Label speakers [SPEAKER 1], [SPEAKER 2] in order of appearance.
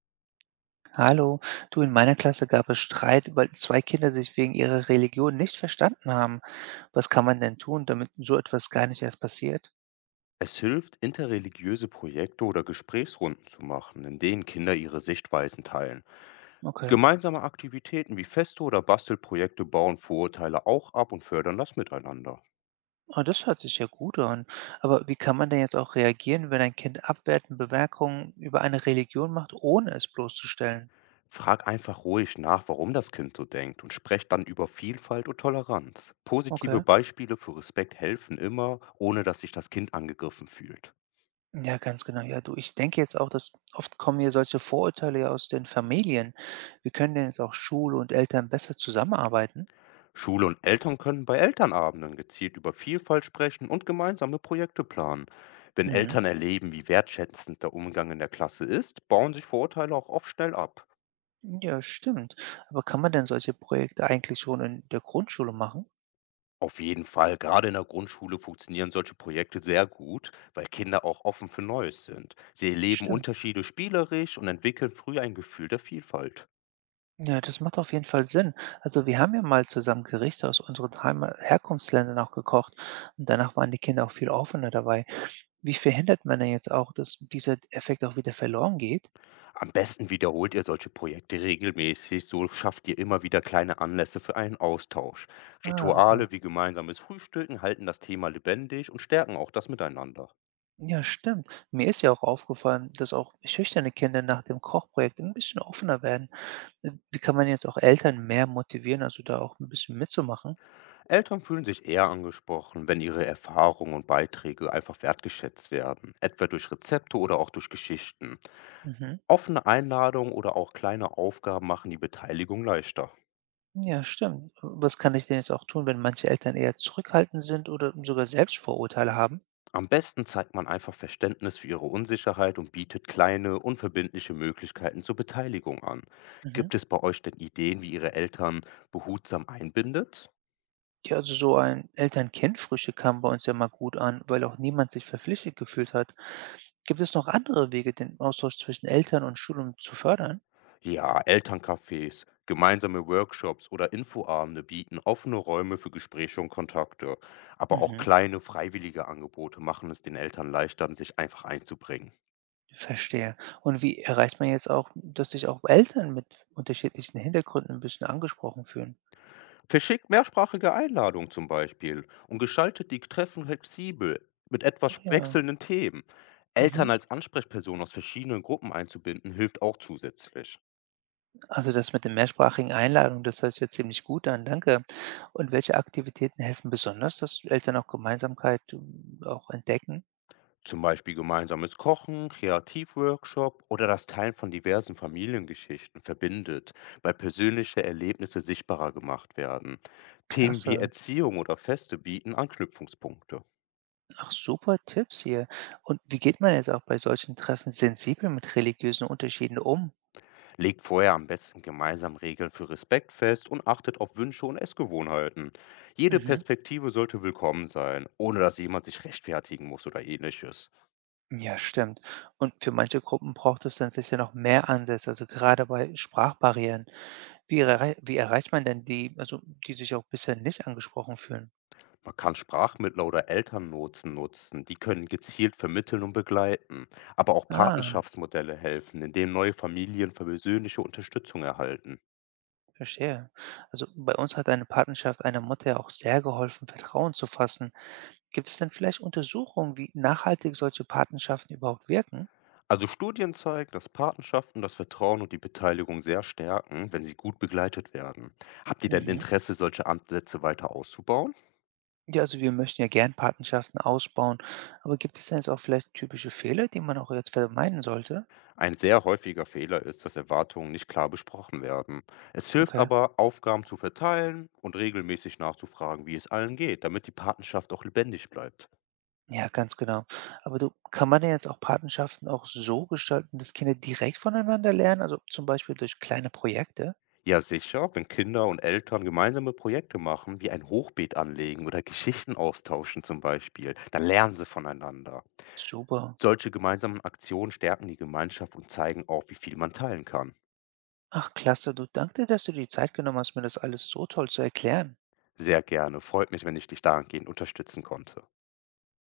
[SPEAKER 1] Hallo, du, in meiner Klasse gab es Streit, weil zwei Kinder sich wegen ihrer Religion nicht verstanden haben. Was kann man denn tun, damit so etwas gar nicht erst passiert?
[SPEAKER 2] Es hilft, interreligiöse Projekte oder Gesprächsrunden zu machen, in denen Kinder ihre Sichtweisen teilen.
[SPEAKER 1] Okay,
[SPEAKER 2] Gemeinsame Aktivitäten wie Feste oder Bastelprojekte bauen Vorurteile auch ab und fördern das Miteinander.
[SPEAKER 1] ah, das hört sich ja gut an. Aber wie kann man denn jetzt auch reagieren, wenn ein Kind abwertende Bemerkungen über eine Religion macht, ohne es bloßzustellen?
[SPEAKER 2] Frag einfach ruhig nach, warum das Kind so denkt und sprecht dann über Vielfalt und Toleranz. Positive
[SPEAKER 1] Okay.
[SPEAKER 2] Beispiele für Respekt helfen immer, ohne dass sich das Kind angegriffen fühlt.
[SPEAKER 1] Ja, ganz genau. Ja, du, ich denke jetzt auch, dass oft kommen hier solche Vorurteile ja aus den Familien. Wie können denn jetzt auch Schule und Eltern besser zusammenarbeiten?
[SPEAKER 2] Schule und Eltern können bei Elternabenden gezielt über Vielfalt sprechen und gemeinsame Projekte planen. Wenn
[SPEAKER 1] Mhm.
[SPEAKER 2] Eltern erleben, wie wertschätzend der Umgang in der Klasse ist, bauen sich Vorurteile auch oft schnell ab.
[SPEAKER 1] Ja, stimmt. Aber kann man denn solche Projekte eigentlich schon in der Grundschule machen?
[SPEAKER 2] Auf jeden Fall, gerade in der Grundschule funktionieren solche Projekte sehr gut, weil Kinder auch offen für Neues sind. Sie erleben
[SPEAKER 1] Stimmt.
[SPEAKER 2] Unterschiede spielerisch und entwickeln früh ein Gefühl der Vielfalt.
[SPEAKER 1] Ja, das macht auf jeden Fall Sinn. Also wir haben ja mal zusammen Gerichte aus unseren Heima Herkunftsländern auch gekocht und danach waren die Kinder auch viel offener dabei. Wie verhindert man denn jetzt auch, dass dieser Effekt auch wieder verloren geht?
[SPEAKER 2] Am besten wiederholt ihr solche Projekte regelmäßig, so schafft ihr immer wieder kleine Anlässe für einen Austausch.
[SPEAKER 1] Ah, okay.
[SPEAKER 2] Rituale wie gemeinsames Frühstücken halten das Thema lebendig und stärken auch das Miteinander.
[SPEAKER 1] Ja, stimmt. Mir ist ja auch aufgefallen, dass auch schüchterne Kinder nach dem Kochprojekt ein bisschen offener werden. Wie kann man jetzt auch Eltern mehr motivieren, also da auch ein bisschen mitzumachen?
[SPEAKER 2] Eltern fühlen sich eher angesprochen, wenn ihre Erfahrungen und Beiträge einfach wertgeschätzt werden, etwa durch Rezepte oder auch durch Geschichten.
[SPEAKER 1] Mhm.
[SPEAKER 2] Offene Einladungen oder auch kleine Aufgaben machen die Beteiligung leichter.
[SPEAKER 1] Ja, stimmt. Was kann ich denn jetzt auch tun, wenn manche Eltern eher zurückhaltend sind oder sogar Selbstvorurteile haben?
[SPEAKER 2] Am besten zeigt man einfach Verständnis für ihre Unsicherheit und bietet kleine, unverbindliche Möglichkeiten zur Beteiligung an.
[SPEAKER 1] Mhm.
[SPEAKER 2] Gibt es bei euch denn Ideen, wie ihr Eltern behutsam einbindet?
[SPEAKER 1] Ja, also so ein Eltern-Kind-Frühstück kam bei uns ja mal gut an, weil auch niemand sich verpflichtet gefühlt hat. Gibt es noch andere Wege, den Austausch zwischen Eltern und Schulen zu fördern?
[SPEAKER 2] Ja, Elterncafés, gemeinsame Workshops oder Infoabende bieten offene Räume für Gespräche und Kontakte. Aber auch
[SPEAKER 1] Mhm.
[SPEAKER 2] kleine, freiwillige Angebote machen es den Eltern leichter, sich einfach einzubringen.
[SPEAKER 1] Verstehe. Und wie erreicht man jetzt auch, dass sich auch Eltern mit unterschiedlichen Hintergründen ein bisschen angesprochen fühlen?
[SPEAKER 2] Verschickt mehrsprachige Einladungen zum Beispiel und gestaltet die Treffen flexibel mit etwas
[SPEAKER 1] Ach ja.
[SPEAKER 2] wechselnden Themen. Eltern
[SPEAKER 1] Mhm.
[SPEAKER 2] als Ansprechpersonen aus verschiedenen Gruppen einzubinden, hilft auch zusätzlich.
[SPEAKER 1] Also das mit den mehrsprachigen Einladungen, das hört sich jetzt ziemlich gut an, danke. Und welche Aktivitäten helfen besonders, dass Eltern auch Gemeinsamkeit auch entdecken?
[SPEAKER 2] Zum Beispiel gemeinsames Kochen, Kreativworkshop oder das Teilen von diversen Familiengeschichten verbindet, weil persönliche Erlebnisse sichtbarer gemacht werden. Themen wie
[SPEAKER 1] Klasse.
[SPEAKER 2] Erziehung oder Feste bieten Anknüpfungspunkte.
[SPEAKER 1] Ach, super Tipps hier. Und wie geht man jetzt auch bei solchen Treffen sensibel mit religiösen Unterschieden um?
[SPEAKER 2] Legt vorher am besten gemeinsam Regeln für Respekt fest und achtet auf Wünsche und Essgewohnheiten. Jede
[SPEAKER 1] Mhm.
[SPEAKER 2] Perspektive sollte willkommen sein, ohne dass jemand sich rechtfertigen muss oder ähnliches.
[SPEAKER 1] Ja, stimmt. Und für manche Gruppen braucht es dann sicher noch mehr Ansätze, also gerade bei Sprachbarrieren. Wie erreicht man denn die, also die sich auch bisher nicht angesprochen fühlen?
[SPEAKER 2] Man kann Sprachmittler oder Elternnotsen nutzen, die können gezielt vermitteln und begleiten. Aber auch
[SPEAKER 1] Ah.
[SPEAKER 2] Patenschaftsmodelle helfen, indem neue Familien persönliche Unterstützung erhalten.
[SPEAKER 1] Verstehe. Also bei uns hat eine Partnerschaft einer Mutter ja auch sehr geholfen, Vertrauen zu fassen. Gibt es denn vielleicht Untersuchungen, wie nachhaltig solche Patenschaften überhaupt wirken?
[SPEAKER 2] Also Studien zeigen, dass Patenschaften das Vertrauen und die Beteiligung sehr stärken, wenn sie gut begleitet werden. Habt ihr denn
[SPEAKER 1] Mhm.
[SPEAKER 2] Interesse, solche Ansätze weiter auszubauen?
[SPEAKER 1] Ja, also wir möchten ja gern Patenschaften ausbauen, aber gibt es denn jetzt auch vielleicht typische Fehler, die man auch jetzt vermeiden sollte?
[SPEAKER 2] Ein sehr häufiger Fehler ist, dass Erwartungen nicht klar besprochen werden. Es hilft
[SPEAKER 1] Okay.
[SPEAKER 2] aber, Aufgaben zu verteilen und regelmäßig nachzufragen, wie es allen geht, damit die Patenschaft auch lebendig bleibt.
[SPEAKER 1] Ja, ganz genau. Aber du, kann man denn jetzt auch Patenschaften auch so gestalten, dass Kinder direkt voneinander lernen? Also zum Beispiel durch kleine Projekte?
[SPEAKER 2] Ja, sicher, wenn Kinder und Eltern gemeinsame Projekte machen, wie ein Hochbeet anlegen oder Geschichten austauschen zum Beispiel, dann lernen sie voneinander.
[SPEAKER 1] Super.
[SPEAKER 2] Solche gemeinsamen Aktionen stärken die Gemeinschaft und zeigen auch, wie viel man teilen kann.
[SPEAKER 1] Ach, klasse, du, danke dir, dass du dir die Zeit genommen hast, mir das alles so toll zu erklären.
[SPEAKER 2] Sehr gerne. Freut mich, wenn ich dich dahingehend unterstützen konnte.